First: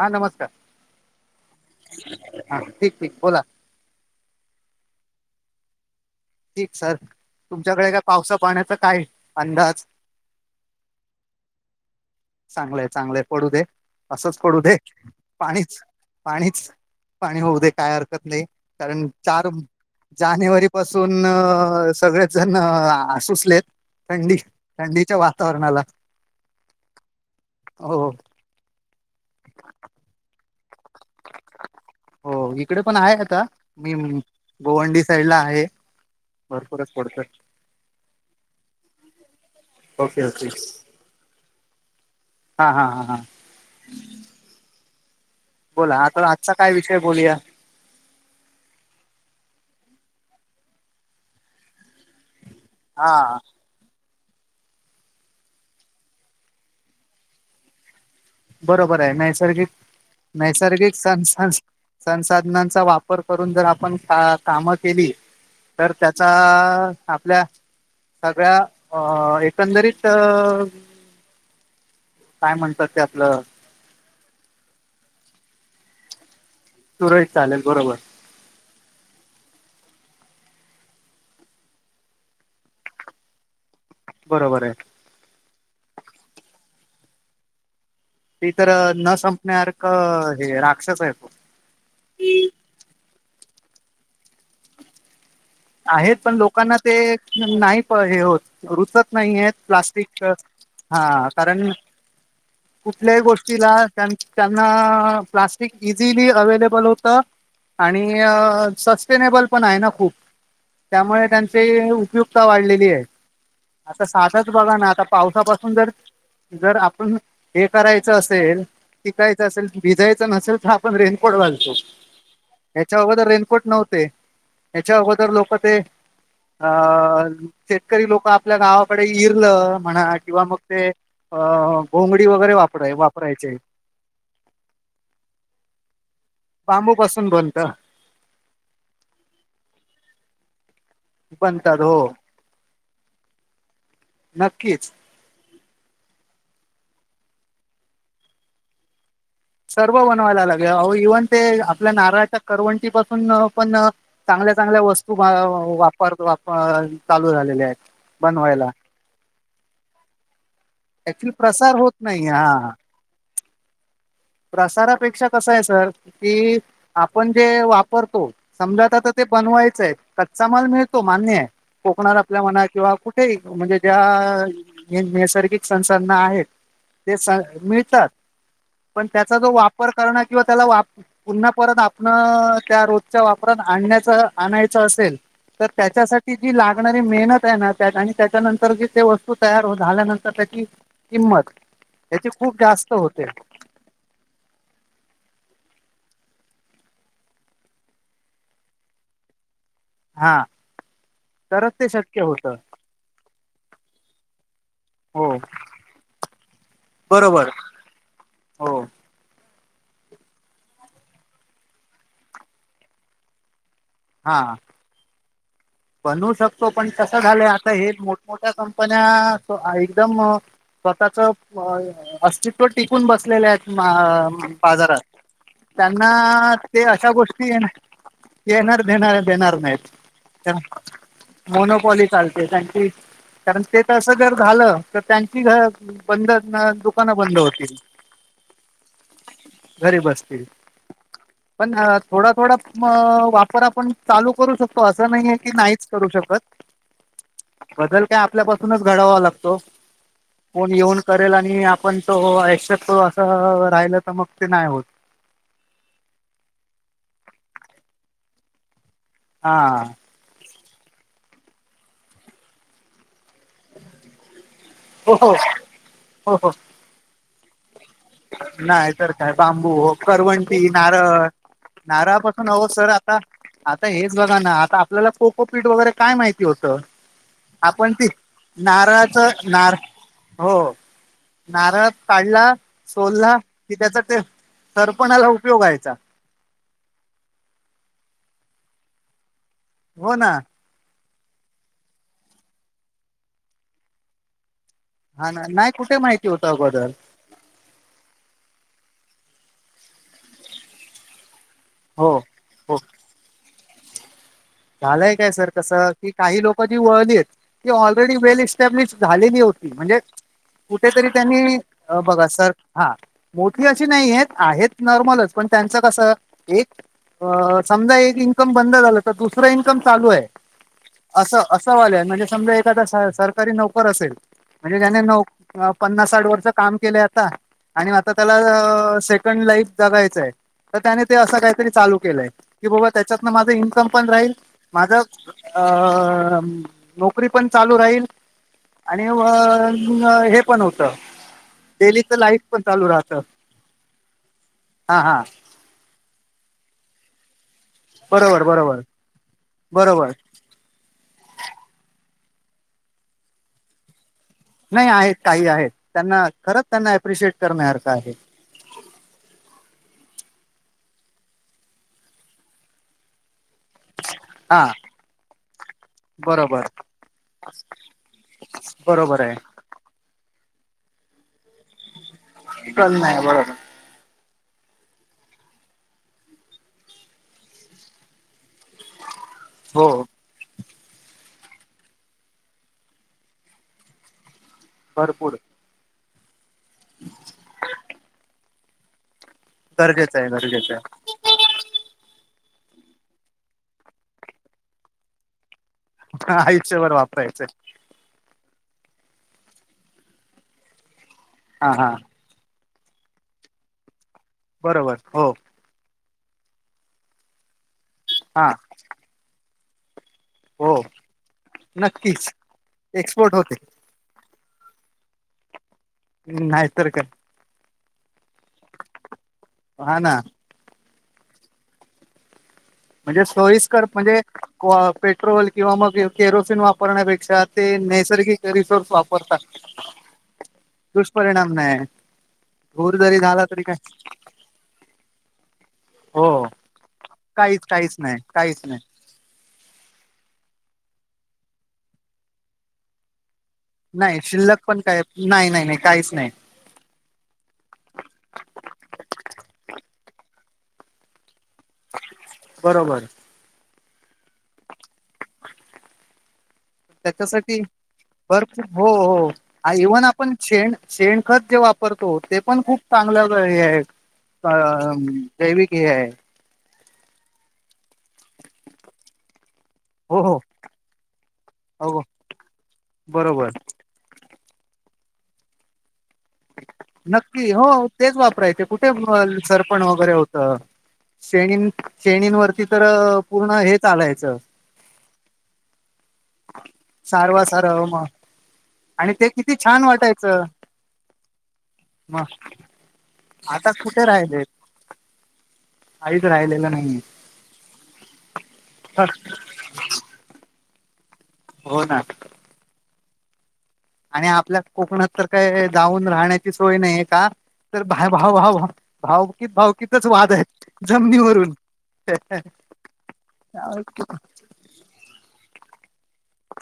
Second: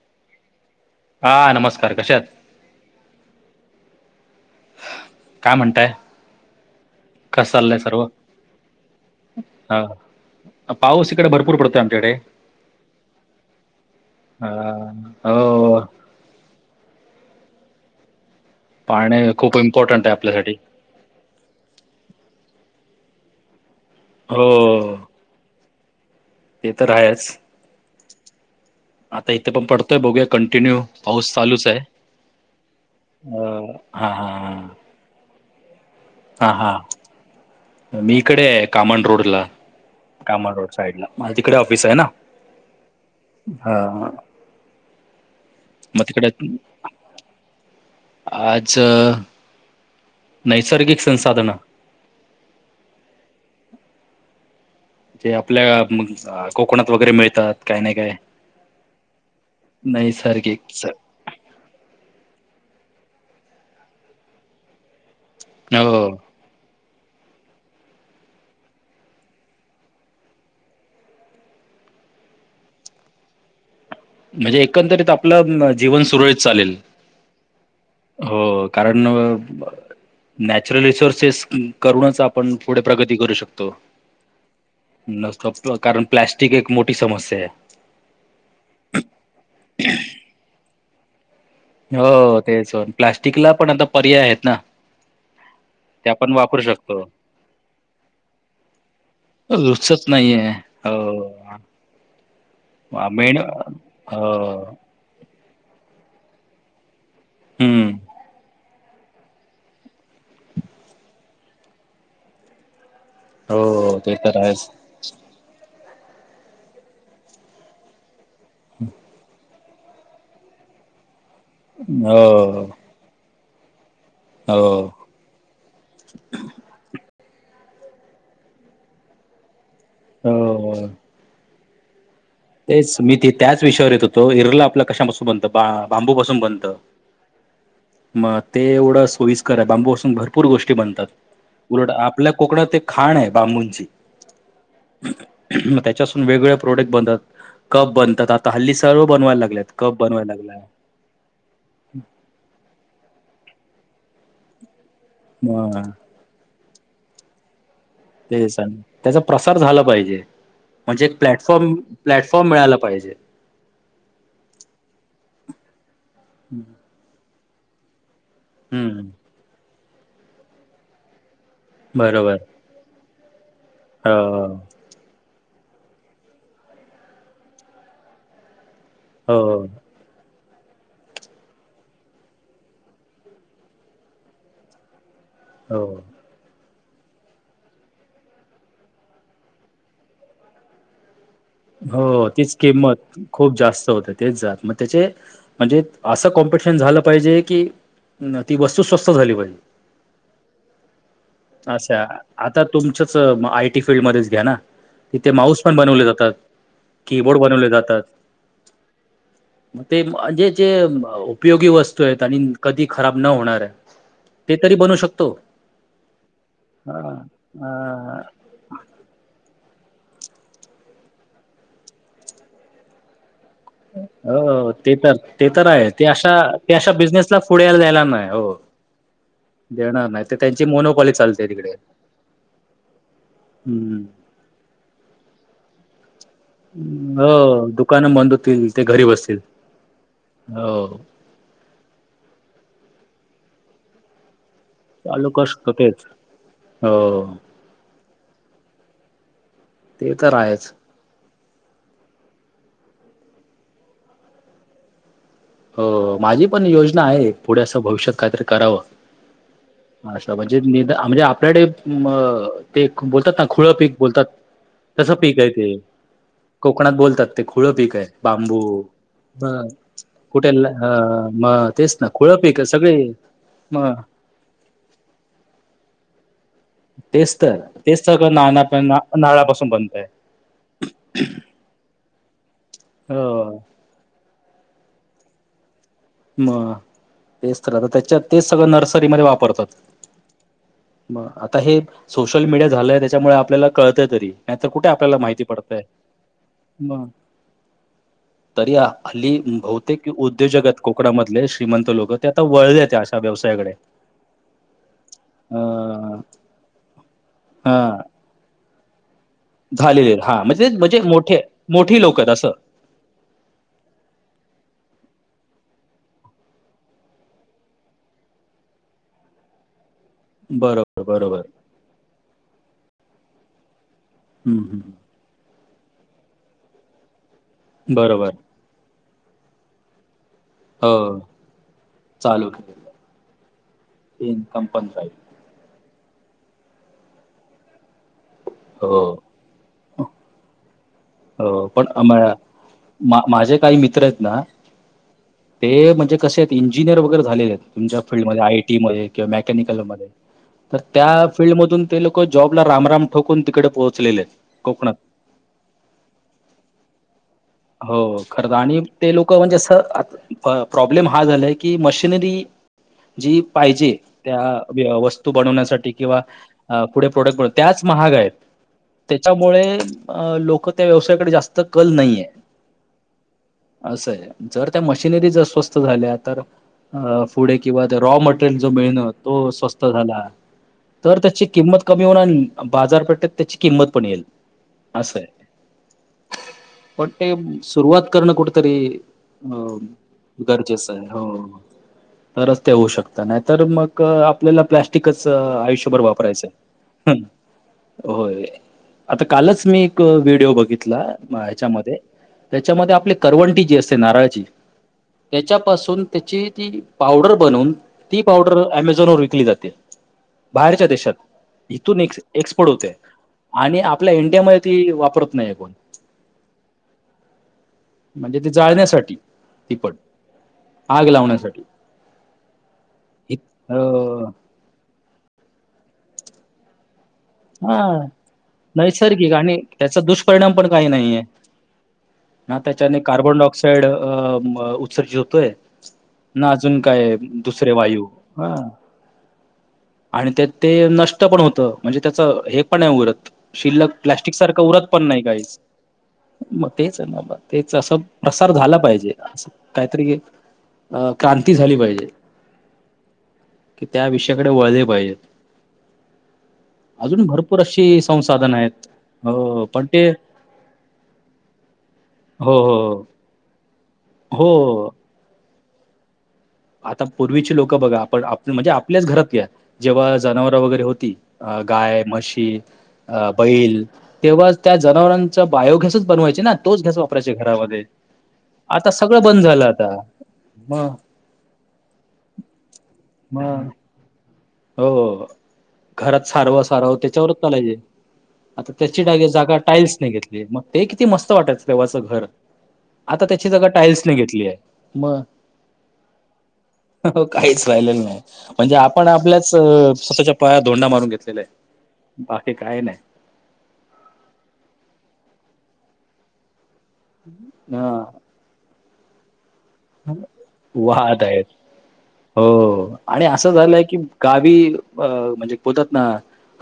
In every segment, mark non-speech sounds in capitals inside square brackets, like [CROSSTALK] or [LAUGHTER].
हा नमस्कार. हा नमस्कार कशे हात? हा ठीक ठीक बोला. काय म्हणताय? ठीक सर, कसं चाललंय तुमच्याकडे काय सर्व? पावसा पाण्याचा काय अंदाज? हां. पाऊस इकडे भरपूर पडतोय आमच्याकडे. चांगलंय चांगलंय पडू दे. असंच अ, पडू दे हो. पाणीचं पाणीचं पाणी होऊ दे काय हरकत नाय. कारण पाणी चार खूप इम्पॉर्टंट आहे आपल्यासाठी. जानेवारी पासून तून सगळेच जण असुसलेत. थंडी हो. थंडीच्या वातावरणाला. ते तर आहेचं. हो. आता इथं पण पडतोय बघूया कंटिन्यू पाऊस चालूच हाय हो इकडे पण आहे आता अ मी हा म, हा हा. गोवंडी साईडला आहे भरपूरच हां. पडतोय. मी इकडे हे कामन रोडला. ओके ओके काम रोड साइडला माझ्या तिकडे ऑफिस हाय ना. हा हा हा. हा [UNINTELLIGIBLE] बोला आता आजचा काय विषय बोलूया? आज. नैसर्गिक संसाधन. हा. जे आपल्या कोकणात वगैरे, मिळतात काय नाही काय. बरोबर आहे नैसर्गिक - नैसर्गिक सन -सन. संसाधनांचा वापर करून जर आपण का कामं केली. तर हो. त्याचा आपल्या. सगळ्या अ- एकंदरीत -अ. काय म्हणतात ते आपलं. म्हणजे एकंदरीत आपलं जीवन सुरळीत चालेल. सुरळीत चालेल बरोबर. हो कारण. नॅचरल रिसोर्सेस, करूनच आपण पुढे प्रगती करू शकतो. बरोबर आहे. न कारण प्लाॅस्टिक एक मोठी समस्या आहे. त तर न संपण्यासारखं हे राक्षस आहे तो. हो तेचं प्लास्टिकला पण आता पर्याय आहेत ना. ते आहेत आपण पण वापरू लोकांना ते शकतो. नाही हे हो रुचत नाही आहेत रुचत प्लास्टिक नाहीये हा कारण हो कुठल्याही मेन गोष्टीला हो त्यांना प्लास् इझिली अवे्लेबल होतं हम्म आणि सस्टेनेबल पण आहे ना खूप. त्यामुळे त्यांची उपयुक्ता वाढलेली आहे हो आता ते तर साधच आहेच. बघा ना आता. पावसापासून जर जर आपण हे करायचं असेल की काय असेल भिजयचं नसेल तर आपण रेनकोट घालतो. हो. च्या अगोद रेनकोट नव्हते हो याच्या अगो अ - लोक ते अ शेतकरी लोक आपल्या गावाकडे इरलं. म्हणा किंवा मग हो. ते घोंगडी वैगरे, तेचं मी ते त्याच विषयावर येत होतो इरलं आपल्या कशापासून बनतं बांबूपसून बनतं. बांबू पासून बनतं. मग ते एवढं सोयस्कर आहे बांबूपसून भरपूर गोष्टी बनतात बनतात उलट हो आपल्या कोकणात एक खाण आहे बांबूंची. नक्कीचं. मग त्याच्यासून वेगवेगळे प्रोडक्ट बनतात कप बनतात आता हल्ली सर्व बनवायला लाग. सर्व बनवायला लागे इवन. ते आपल्या नारळाच्या करवंटी पाासून पण चांगल्या - चांगल्या वस्तु. तुम मग वापर वाप चालू झालेले आहेत बनवायला तेसन त्याचा प्रसार झाला पाहिजे म्हणजे एक ऍक्च्युली प्रसार प्लॅटफॉर्म- होत नाही हा प्लॅटफॉर्म मिळाला पाहिजे. प्रसारापेक्षा कसं आहे सर की आपण जे वापरतो समजा हम्म आता ते. बनवायचय कच्चा माल मिळतो मान्य आहे कोकण बरोबर आपल्या मना किंवा कुठे म्हणजे. हो त्या नैसर्गिक संसाधना आहेत ते स - मिळतात. पण त्याचा जो हो वापर करण किंवा त्याला वा पुन्हा परत आपण त्या रोजच्या वापरात आणण्याच आणायचं असेल. तर हो त्याच्यासाठी. जी लागणारी मेहनत आहे ना त्यात आणि त्याच्यानंतर जी ते वस्तू तयार झाल्यानंतर त्याची. किंमत. हो याची तीच खूप जास्त किंमत होते खूप जास्त होते. तेच जात, मग त्याचे म्हणजे असं कॉम्पिटिशन झालं पाहिजे की ती वस्तू स्वस्त झाली पाहिजे. हा. तरच आस, ते शक्य होतं आता तुमचच आय टी फिल्ड मध्येच घ्या ना तिथे हो माऊस पण बनवले जातात. कीबोर्ड बरोबर बनवले जातात हो मग ते जे-जे उपयोगी वस्तू आहेत. आणि कधी खराब न होणार. हा ते तरी बनू शकतो. बनवू शकतो. पण हा कसं झालंय आता हे मोठमोठ्या कंपन्या एकदम स्वतःच अस्तित्व टिकून बसलेले आहेत. हो ते बाजारात. तर ते तर आहे ते अशा त्यांना ते अशा बिझनेसला गोष्टी ये पुढे यायला द्यायला नाही हो येणार देणार-देणार नाहीत. देणार नाही ते त्यांची मोनोपॉली चालते तिकडे मोनोपॉली चालते. त्यांची कारण ते तर हम्म असं जर झालं तर त्यांची घ बंद दुकानं बंद हो होतील. दुकानं बंद होतील ते घरी बसतील घरी बसतील. हो पण थोड-थोड वापर आपण चालू करू शकतो अस असं नाही चालू आहे करू की, शकतो नाहीच तेच करू शकत. हो बदल काय आपल्यापासूनच घडावा लागतो. ते तर आहेच कोण येऊन करेल आणि आपण तो एक्सेप्ट करू. असं राहिल तर मग ते नाही होत. हो, माझी पण योजना आहे. पुढे असं भविष्यात काहीतरी करावं. हा. आस म्हणजे नि म्हणजे आपल्याकडे म ते बोलतात ना, खुळं पीक बोलतात. तसं हो हो पीक आहे ते, हो हो कोकणात बोलतात ते खुळं पीक आहे. बांबू नाही तर काय, बर बांबू ओ. कुठे ल करवंटी, अ नारळ, मग तेच ना खुळं नारळापासून पीक हवं सर सगळे आता, आता मग हेच हे बघा ना, आता आपल्याला को को पीट वगैरे काय माहिती होतं. तेच तर आपण तेच ती, सगळं नाना पण नारळाच नारळापासून नार बनतय. हो, नारळ पाढला, सोलला, हो कि त्याचा ते तर पणला उपयोगाय व्हय चा. मग, तेच तर त्याच्यात तेच सगळं नर्सरीमध्ये वापरतात. हो ना. मग आता हे सोशल मीडिया झालंय, त्याच्यामुळे आपल्याला कळतं तरी नाही आ कुठे आपल्याला हा ना माहिती नाही पडतय. कुठे माहिती होतं अगोदर तरी हल्ली बहुतेक उद्योजक आहेत. कोकणामधले श्रीमंत लोक. हो त्या ता हो वळेत अश व्यसायाकडे. झालंय काय सर कसं, की काही लोक जी वळली आहेत. ती हा ऑलरेडी वेल इस्टॅब्लिश झालेली होती. म्हणजे झालेले हा म्हणजे म्हणजे कुठेतरी मोठे त्यांनी मोठी अ लोक बघा आहेत सर. असं हा, मोठी अशी नाही आहेत. आहेत नॉर्मलच, पण त्यांचं कसं एक अ समजा एक इन्कम बंद झालं तर दुस दुसरं इन्कम चालू आहे. बरोबर बरोबर असं-असं वालं म्हणजे समजा एखादा सरकारी नोकर असेल हम्म म्हणजे हम्म त्याने हम्म. नऊ, पन्नास, साठ वर्ष काम केले आता आणि आता बरोबर त्याला शेत पण लाईफ जगायचं आहे. तर त्याने ते हो असं काहीतरी चालू केलंय. की बाबा, त्याच्यातन माझं इन्कम पण राहील इन्कम पण माझं राहील अ नोकरी पण चालू राहील. हो आणि अ हे पण होतं. हो, पण डेलीच अमळ, लाईफ पण चालू राहतं माझे काही मित्र आहेत ना हा हा ते म्हणजे कसे आहेत इंजिनियर वगैरे झालेले ‌. तुमच्या फीलल्डमध्ये बरोबर आयटी बरोबर मध्ये किंवा मेकॅनिकलमध्ये. बरोबर तर त्या फीलल्ड मधून ते लोक जॉबला रामराम ठोकून तिकडे पोहोचलेले. नाही कोकणात आहेत काही आहेत त्यांना खरंच त्यांना अप्रिशिएट करण्यासारखं आहे. हो खरं आणि ते लोक म्हणजे असं प्रॉब्लेम हा झालाय की मशनरी जी पाहिजे हा त्या वस्तू बनवण्यासाठी किंवा बरोबर पुढे प्रोडक्ट बनव त्याच महाग आहेत. बरोबर आहे त्याच्यामुळे अ लोक त्या व्यवसायाकडे जास्त कल नाहीये. कल नाही बरोबर. असं आहे जर त्या मशिनरी जर स्वस्त झाल्या तर पुढे किंवा रॉ म टल जो मिळण तो स्वस्त हो झाला. तर त्याची किंमत कमी होणार बाजारपेठेत त्याची किंमत पण येईल. असं आहे भरपूर. पण [INAUDIBLE] ते सुरुवात करणं कुठतरी अ गरजेचं आहे गरजेचं आहे. हो तरच ते होऊ शकत नाही तर मग आपल्याला प्लास् टिकच आयुष्यभर आहे वापरायचं. आयुष्यभर वापरायचं होय आता कालच मी एक व्हिडिओ बघितला हा हा ह्याच्यामध्ये त्याच्यामध्ये आपली करवंटी जी असते नारळाची बरोबर हो. त्याच्या पाासून त्याची ती पावडर बनवून ती हा पावडर अमेझॉन वर विकली जाते. हो बाहेरच्या देशात इथून नक्कीच एक्सपोर्ट होते एक्सपोर्ट होते आणि आ आपल्या इंडियामध्ये ती वापरत नाहीत. हम् नाहीतर का म्हणजे ते जाळण्यासाठी तिपट हा ना आग लावण्यासाठी. म्हणजे इत अ सोयीस्कर म्हणजे पेट्रोल किंवा मग केॅरोसिन वापरण्यापेक्षा. ते हा नैसर्गिक रिसोर्स नैसर्गिक वापरतात आणि त्याचा दुष्परिणाम पण काही नाही आहे. दुष्परिणाम नाही हा धूर त्याच्याने जरी कार्बन झाला डाय तरी काय ऑक्साइड अ उत्सर्जित होतोय. हो ना अजून काय काहीच दुसरे काहीच वायू नाही हा. काहीच नाही आणि त्यात ते नष्ट पण होतं म्हणजे त्याचं हे पण नाही उरत शिल्लक नाही प्लास्टिक सारखं शिल्लक उरत काय पण नाही काही. नाही काहीच नाही मग तेच आहे ना तेच असं प्रसार झाला पाहिजे अस काहीतरी अ क्रांती झाली पाहिजे बरोबर [INAUDIBLE] की त्या विषयाकडे वळले पाहिजेत. अजून भरपूर त्याच्यासाठी अशी संसाधन आहेत अ. हा इव्हन आपण शेण शेणखत जे वापरतो ते हो पण खूप हो चांगल्या हे आहे हो अ दैविक हे आहे. आता पूर्वीचे लोक बघा आपण आप म्हणजे आपल्याच घरात. जेव्हा हो हो जनावरवर वगैरे होती अ हो गाय, म्हशी, अ बरोबर बैल, - तेव्हा त्या जनावरांचा बायोगॅसच बनवायचा. ना तोच गॅस वापरायच्या नक्की हो घरामध्ये तेच वापरायचे कुठे आता सगळं बंद झालं सरपण आता. वगैरे होतं मग शेणी शेणींवरती तर पूर्ण मग हे चालायचं. हो घरात सारवा-सारव त्याच्यावरच सारवा चालायचे. सारव मग आता त्याची आणि डागे ते किती जागा छान टाईल्सने वाटायचं घेतली मग ते किती मस्त वाटायच. तेव्हाच घर मग आता त्याची जागा कुठे टाइल्सने राहिले घेतली आहे. मग काहीच राहिलेलं नाही. अहो काहीच राहिलेलं नाही. म्हणजे आपण आपल्याच च स्वतःच्या पायावर धोंडा मारून घेतलेलाय. हो ना. बाकी काही नाही. आणि आपल्या कोकणात तर काय जाऊन राहण्याची सोय नाहीये. का तर भा ह भाव भाव भाव भावकीत भावकीतच वादेत. वाहत आहेत जमनीवरून. हो, आणि असं झालंय की गावी अ म्हणजे बोलतात ना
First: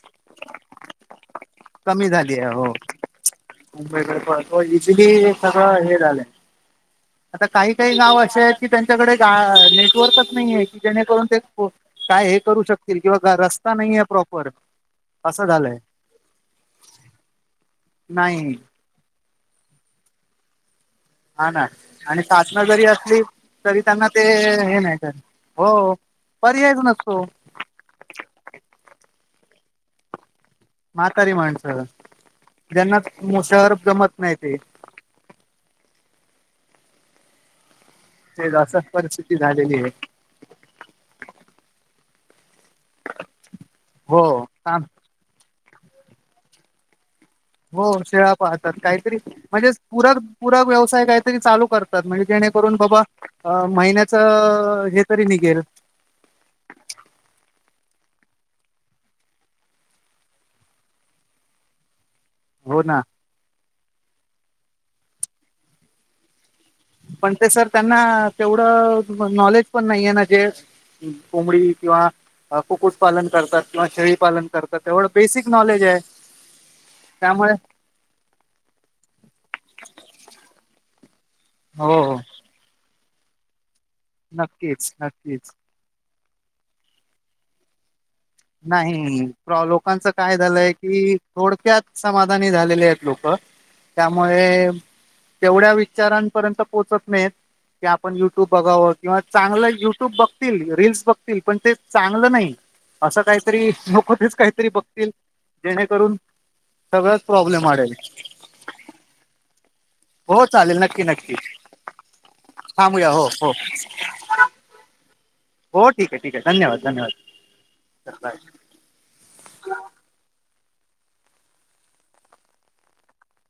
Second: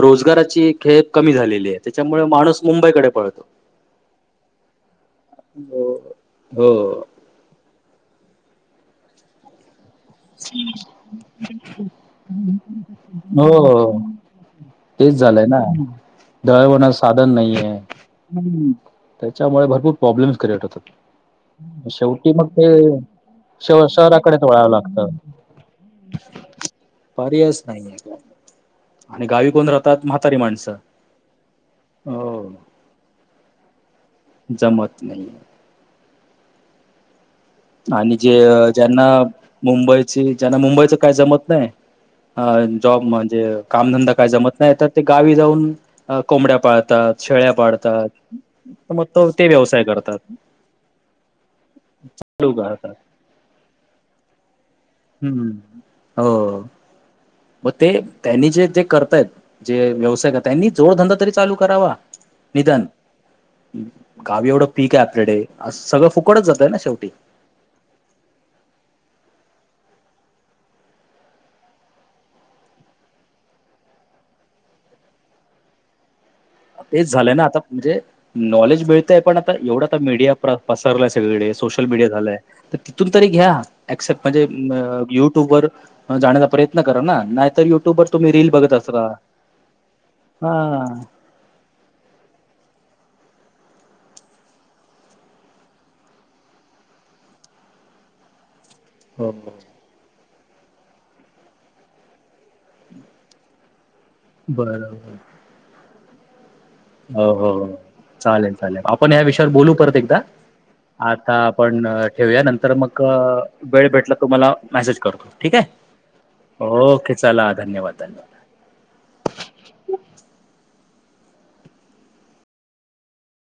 रोजगाराची खेप कमी झालेलीये. त्याच्यामुळे माणूस मुंबईकडे पळतो. मुंबईकड पळतो. इजीली सगळ हे झालय. हो. आता काही काही गाव असे आहेत. की त्यांच्याकडे गा नेटवर्क नाही की जेणेकरून ते काय हे करू शकतील. किंवा रस्ता हो नाहीये प्रॉपर. तेच झालंय ना. दळणवळणाचे साधन नाहीये. नाही. त्याच्यामुळे भरपूर प्रॉब्लेम्स क्रिएट होतात. हा ना. आणि शेवटी मग साधन ते जरी असली, श तरी त्यांना ते शहराकडेच वळावं हे नाही. लागतं हो पर्यायच नसतो. यच नाही काही. आणि गावी कोण राहतात? म्हातारी माणसं. म्हातारी माणसं. हो ज्यांना मोशहरात जमत नाही ते जमत नाही. आणि जे ते असं ज्यांना परिस्थिती झालेली आहे मुंबईची ज्यांना मुंबईच काय जमत नाही. जॉब म्हणजे, कामधंदा हो काय जमत नाही. काम तर ते गावी जाऊन कोंबड्या पाळतात, शेळ्या हो शेळ्या पाळतात पाळतात. मग काहीतरी तो ते म्हणजे व्यवसाय पुरक करतात पुरक व्यवसाय काहीतरी चालू करतात. म्हणजे चालू जेणेकरून करतात बाबा, महिन्याच हे तरी हम्म हम्म, निघेल हो. मग ते त्यांनी जे जे करतायेत. जे व्यवसायिक, त्यांनी जोडधंदा तरी चालू करावा. हो निदान. ना गावी एवढं पीके आपल्याकडे. अस सगळं फुकटच जातय ना शेवटी. पण ते सर त्यांना, तेवढं नॉलेज पण नाहीये ना जे कोंबडी किंवा कुकुट पालन करतात. किंवा शेळीपालन करतात. एवढं बेसिक नॉलेजे. तेच झालंय ना आता. म्हणजे नॉलेज मिळतय पण आता एवढं आ मीडिया पसरलाय सगळीकडे. सोशल हो मीडिया हो झालय. तर तिथून तरी घ्या एक्सेप म्हणजे नक्कीच नक्कीच युट्यूबवर जाण्याचा प्रयत्न करा ना. नाही तर युट्युब नाही प्रो लोकांचं काय झालंय हा की थोडक्यात समाधानी झालेलेत लोक. त्यामुळे तेवढ्या विचारांपर्यंत पोहोचत नाहीयेत. कु आपण युट्यूब बघावं किंवा. हो चांगलं युट्यूब बघतील रीलस बघतील. पण ते चांगलं नाही. असं काहीतरी नको तेच काहीतरी बघतील. बरोबर जेणेकरून सगळच हो प्रॉब्लेम हो वाढलेत. चालेल आपण या विषयावर बोलू परत एक हो चालेल नक्की आता नक्की आपण ठेवूया. नंतर मग थांबूया हो हो वेळ भेटला तुम्हाला मेसेज करतो ठीके. हो ठीक आहे ठीक आहे धन्यवाद ओके धन्यवाद चला धन्यवाद, धन्यवाद. बाय